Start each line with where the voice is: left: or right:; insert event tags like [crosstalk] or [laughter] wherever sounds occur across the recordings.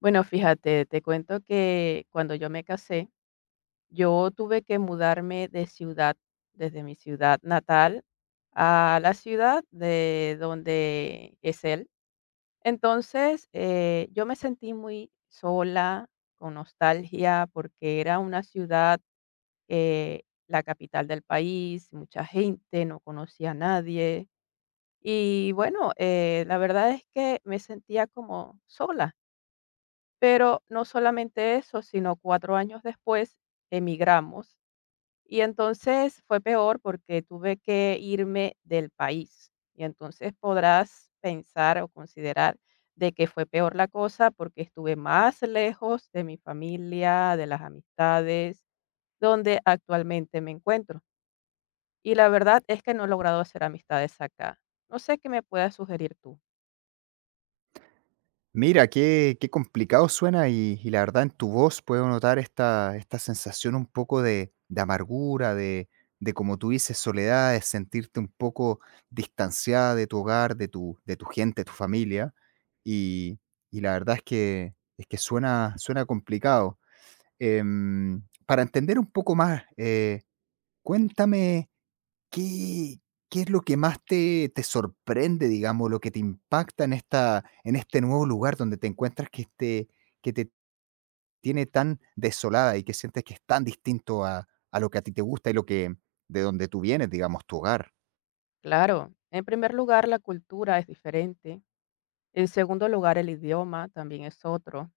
left: Bueno, fíjate, te cuento que cuando yo me casé, yo tuve que mudarme de ciudad, desde mi ciudad natal a la ciudad de donde es él. Entonces, yo me sentí muy sola, con nostalgia, porque era una ciudad, eh, la capital del país, mucha gente, no conocía a nadie. Y bueno, la verdad es que me sentía como sola. Pero no solamente eso, sino 4 años después emigramos, y entonces fue peor porque tuve que irme del país. Y entonces podrás pensar o considerar de que fue peor la cosa porque estuve más lejos de mi familia, de las amistades, donde actualmente me encuentro. Y la verdad es que no he logrado hacer amistades acá. No sé qué me puedas sugerir tú.
right: Mira, qué complicado suena y la verdad en tu voz puedo notar esta sensación un poco de amargura, de como tú dices, soledad, de sentirte un poco distanciada de tu hogar, de de tu gente, tu familia. Y, y la verdad es es que suena complicado. Para entender un poco más, cuéntame: ¿qué es lo que más te sorprende, digamos, lo que te impacta en esta en este nuevo lugar donde te encuentras que te que te tiene tan desolada y que sientes que es tan distinto a lo que a ti te gusta y lo que de donde tú vienes, digamos, tu hogar?
left: Claro, en primer lugar, la cultura es diferente. En segundo lugar, el idioma también es otro.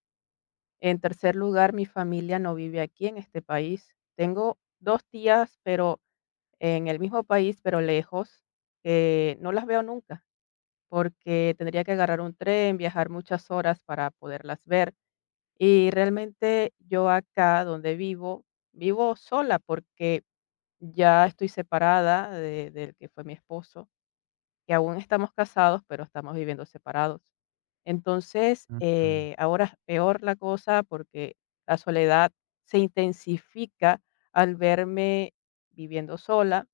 left: En tercer lugar, mi familia no vive aquí en este país. Tengo dos tías, pero en el mismo país, pero lejos, que no las veo nunca, porque tendría que agarrar un tren, viajar muchas horas para poderlas ver. Y realmente yo acá donde vivo, vivo sola porque ya estoy separada del que fue mi esposo, que aún estamos casados, pero estamos viviendo separados. Entonces,
right: Ujú,
left: ahora es peor la cosa porque la soledad se intensifica al verme viviendo sola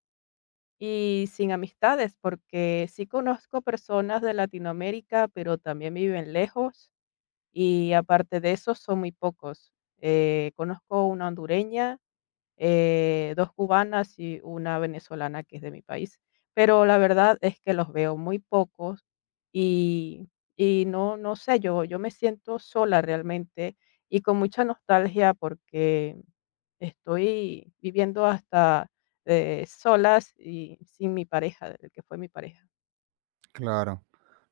left: y sin amistades, porque sí conozco personas de Latinoamérica, pero también viven lejos y aparte de eso son muy pocos. Conozco una hondureña, dos cubanas y una venezolana que es de mi país. Pero la verdad es que los veo muy pocos y y no sé, yo me siento sola realmente y con mucha nostalgia porque estoy viviendo hasta, solas y sin mi pareja, el que fue mi pareja.
right: claro.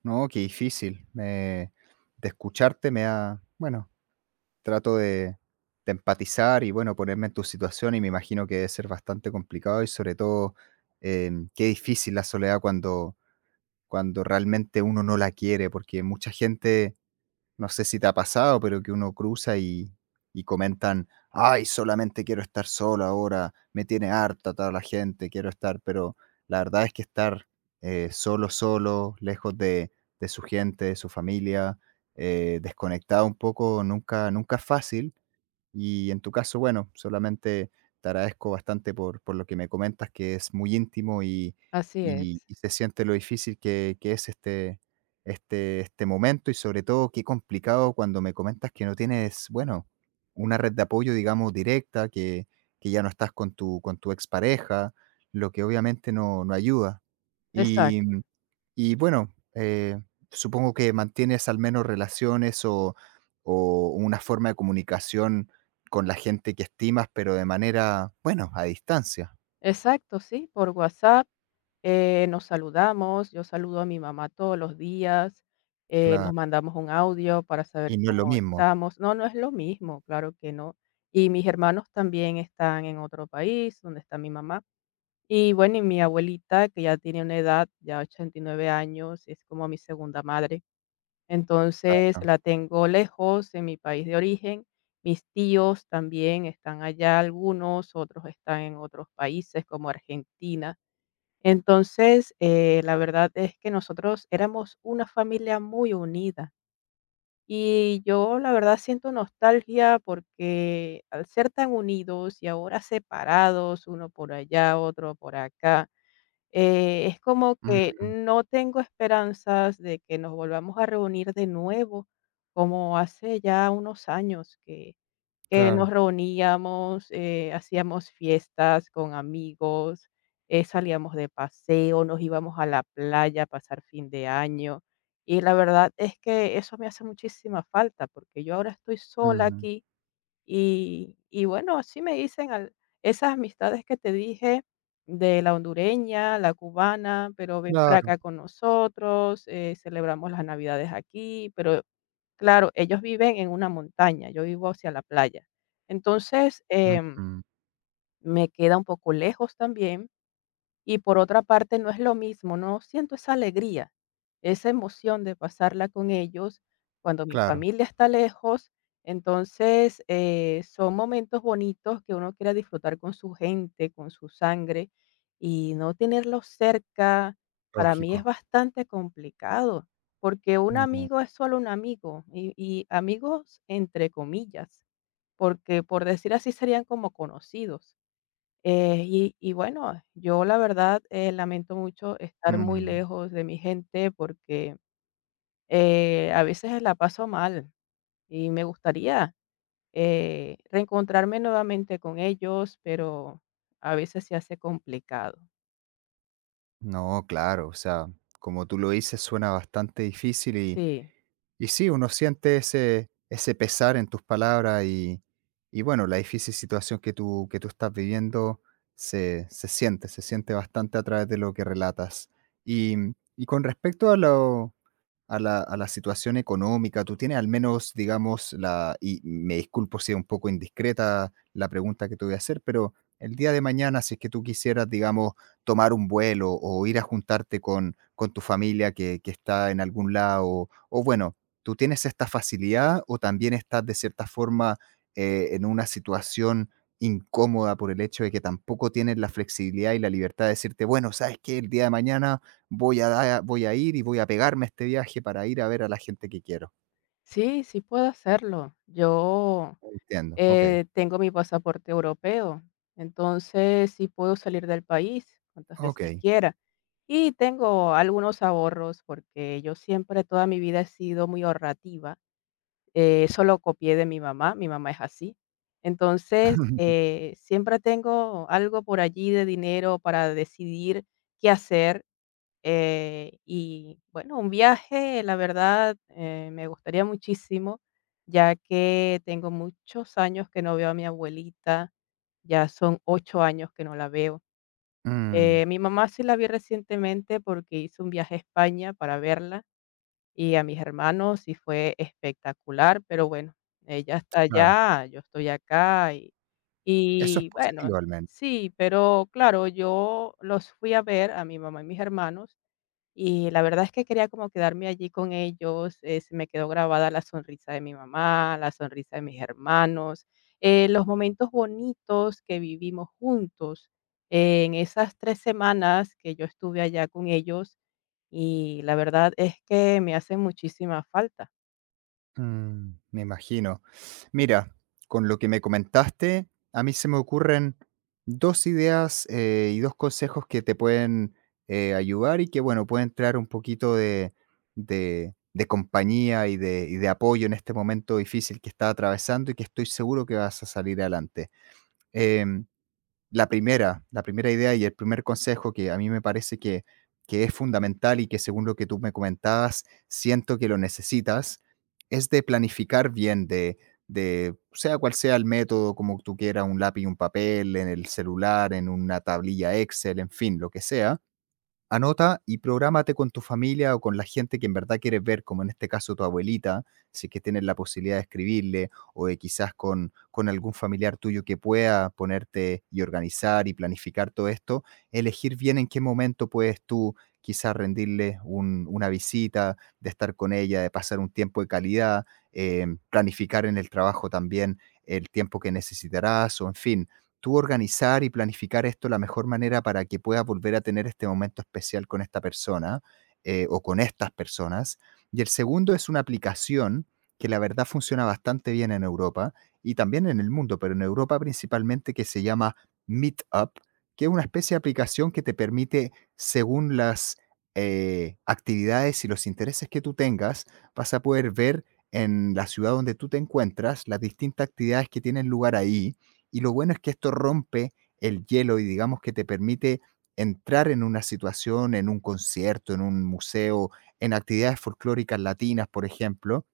right: No, qué difícil. Me De escucharte me da, bueno, trato de empatizar y, bueno, ponerme en tu situación, y me imagino que debe ser bastante complicado y sobre todo, qué difícil la soledad cuando realmente uno no la quiere, porque mucha gente, no sé si te ha pasado, pero que uno cruza y comentan, ay, solamente quiero estar solo ahora, me tiene harta toda la gente, quiero estar, pero la verdad es que estar solo, solo, lejos de su gente, de su familia, desconectado un poco, nunca es fácil y en tu caso, bueno, solamente te agradezco bastante por lo que me comentas, que es muy íntimo
left: Así es.
right: y se siente lo difícil que es este momento y sobre todo qué complicado cuando me comentas que no tienes, bueno, una red de apoyo, digamos, directa, que ya no estás con con tu expareja, lo que obviamente no ayuda. Y
left: Exacto.
right: y bueno, supongo que mantienes al menos relaciones o una forma de comunicación con la gente que estimas, pero de manera, bueno, a distancia,
left: Exacto, sí, por WhatsApp. Nos saludamos, yo saludo a mi mamá todos los días, nos
right: claro.
left: mandamos un audio para
right: Y
left: saber
right: no es lo
left: cómo
right: mismo,
left: estamos. No, no es lo mismo, claro que no. Y mis hermanos también están en otro país, donde está mi mamá. Y bueno, y mi abuelita, que ya tiene una edad, ya 89 años, es como mi segunda madre. Entonces
right: claro.
left: la tengo lejos en mi país de origen. Mis tíos también están allá, algunos, otros están en otros países como Argentina. Entonces, la verdad es que nosotros éramos una familia muy unida y yo la verdad siento nostalgia porque al ser tan unidos y ahora separados, uno por allá, otro por acá, es como que
right: Mm,
left: no tengo esperanzas de que nos volvamos a reunir de nuevo, como hace ya unos años que nos
right: claro.
left: reuníamos, hacíamos fiestas con amigos, salíamos de paseo, nos íbamos a la playa a pasar fin de año. Y la verdad es que eso me hace muchísima falta, porque yo ahora estoy sola
right: Mm,
left: aquí y bueno, así me dicen esas amistades que te dije de la hondureña, la cubana, pero ven para
right: claro.
left: acá con nosotros, celebramos las navidades aquí, pero claro, ellos viven en una montaña, yo vivo hacia la playa. Entonces,
right: Mm,
left: me queda un poco lejos también, y por otra parte, no es lo mismo, no siento esa alegría, esa emoción de pasarla con ellos cuando mi
right: claro,
left: familia está lejos. Entonces, son momentos bonitos que uno quiere disfrutar con su gente, con su sangre, y no tenerlos cerca, para mí es
right: lógico.
left: bastante complicado, porque un
right: No,
left: amigo es solo un amigo, y amigos entre comillas, porque por decir así serían como conocidos. Y bueno, yo la verdad lamento mucho estar muy
right: mm.
left: lejos de mi gente porque a veces la paso mal y me gustaría reencontrarme nuevamente con ellos, pero a veces se hace complicado.
right: No, claro, o sea, como tú lo dices, suena bastante difícil
left: Sí,
right: y sí, uno siente ese pesar en tus palabras y bueno, la difícil situación que que tú estás viviendo se siente bastante a través de lo que relatas. Y, y con respecto a lo, a a la situación económica, tú tienes al menos, digamos, la, y me disculpo si es un poco indiscreta la pregunta que te voy a hacer, pero el día de mañana, si es que tú quisieras, digamos, tomar un vuelo o ir a juntarte con tu familia que está en algún lado, o bueno, ¿tú tienes esta facilidad o también estás de cierta forma en una situación incómoda por el hecho de que tampoco tienes la flexibilidad y la libertad de decirte, bueno, ¿sabes que el día de mañana voy a da voy a ir y voy a pegarme a este viaje para ir a ver a la gente que quiero?
left: sí, sí puedo hacerlo. Yo
right: Entiendo, okey,
left: Tengo mi pasaporte europeo, entonces sí puedo salir del país cuantas veces
right: okey.
left: quiera. Y tengo algunos ahorros porque yo siempre, toda mi vida he sido muy ahorrativa. Eso lo copié de mi mamá es así. Entonces,
right: [laughs]
left: siempre tengo algo por allí de dinero para decidir qué hacer y bueno, un viaje, la verdad, me gustaría muchísimo, ya que tengo muchos años que no veo a mi abuelita, ya son 8 años que no la veo.
right: Mm,
left: Mi mamá sí la vi recientemente porque hizo un viaje a España para verla y a mis hermanos y fue espectacular, pero bueno, ella está
right: claro,
left: allá, yo estoy acá
right: eso es
left: y bueno,
right: positivo al menos.
left: sí, pero claro, yo los fui a ver a mi mamá y mis hermanos y la verdad es que quería como quedarme allí con ellos, se me quedó grabada la sonrisa de mi mamá, la sonrisa de mis hermanos, los momentos bonitos que vivimos juntos en esas 3 semanas que yo estuve allá con ellos, y la verdad es que me hacen muchísima falta.
right: Mm, me imagino. Mira, con lo que me comentaste, a mí se me ocurren 2 ideas, y 2 consejos que te pueden, ayudar y que, bueno, pueden traer un poquito de de compañía y de apoyo en este momento difícil que está atravesando y que estoy seguro que vas a salir adelante. Em la primera idea y el primer consejo que a mí me parece que es fundamental y que según lo que tú me comentabas, siento que lo necesitas, es de planificar bien, de sea cual sea el método, como tú quieras, un lápiz, un papel, en el celular, en una tablilla Excel, en fin, lo que sea. Anota y prográmate con tu familia o con la gente que en verdad quieres ver, como en este caso tu abuelita, si es que tienes la posibilidad de escribirle, o de quizás con algún familiar tuyo que pueda ponerte y organizar y planificar todo esto, elegir bien en qué momento puedes tú quizás rendirle una visita, de estar con ella, de pasar un tiempo de calidad, planificar en el trabajo también el tiempo que necesitarás, o en fin, tú organizar y planificar esto la mejor manera para que puedas volver a tener este momento especial con esta persona o con estas personas. Y el segundo es una aplicación que la verdad funciona bastante bien en Europa y también en el mundo, pero en Europa principalmente, que se llama Meetup, que es una especie de aplicación que te permite, según las actividades y los intereses que tú tengas, vas a poder ver en la ciudad donde tú te encuentras las distintas actividades que tienen lugar ahí, y lo bueno es que esto rompe el hielo y digamos que te permite entrar en una situación, en un concierto, en un museo, en actividades folclóricas latinas, por ejemplo,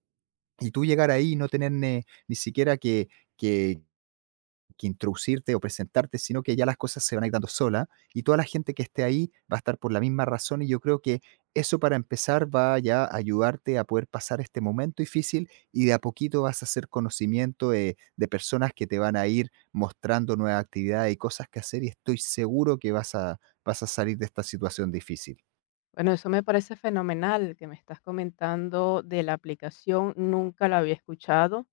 right: y tú llegar ahí y no tener ni siquiera que, que introducirte o presentarte, sino que ya las cosas se van a ir dando sola y toda la gente que esté ahí va a estar por la misma razón, y yo creo que eso para empezar va ya a ayudarte a poder pasar este momento difícil, y de a poquito vas a hacer conocimiento de personas que te van a ir mostrando nuevas actividades y cosas que hacer, y estoy seguro que vas a salir de esta situación difícil.
left: Bueno, eso me parece fenomenal que me estás comentando de la aplicación, nunca la había escuchado.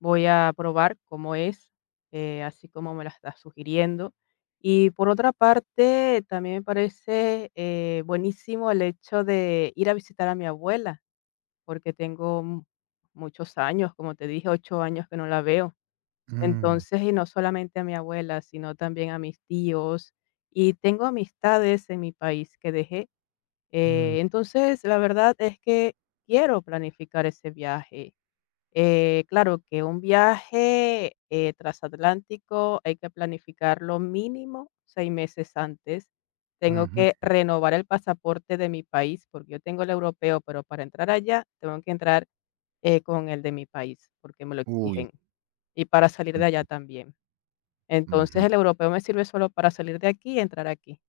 left: Voy a probar cómo es, así como me la estás sugiriendo. Y por otra parte, también me parece buenísimo el hecho de ir a visitar a mi abuela, porque tengo muchos años, como te dije, 8 años que no la veo.
right: Mm,
left: Entonces, y no solamente a mi abuela, sino también a mis tíos. Y tengo amistades en mi país que dejé.
right: mm,
left: Entonces, la verdad es que quiero planificar ese viaje claro que un viaje, transatlántico hay que planificarlo mínimo 6 meses antes. Tengo
right: ujú.
left: que renovar el pasaporte de mi país, porque yo tengo el europeo, pero para entrar allá tengo que entrar, con el de mi país, porque me lo
right: Uy,
left: exigen, y para salir de allá
right: mm,
left: también. Entonces,
right: ujú,
left: el europeo me sirve solo para salir de aquí y entrar aquí.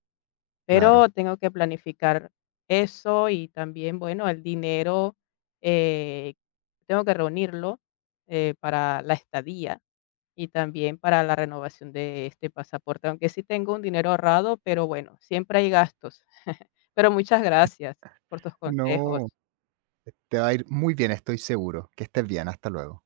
left: Pero
right: claro.
left: tengo que planificar eso y también, bueno, el dinero, eh, tengo que reunirlo, para la estadía y también para la renovación de este pasaporte, aunque sí tengo un dinero ahorrado, pero bueno, siempre hay gastos. [laughs] Pero muchas gracias por tus
right: No,
left: consejos.
right: te va a ir muy bien, estoy seguro. Que estés bien, hasta luego.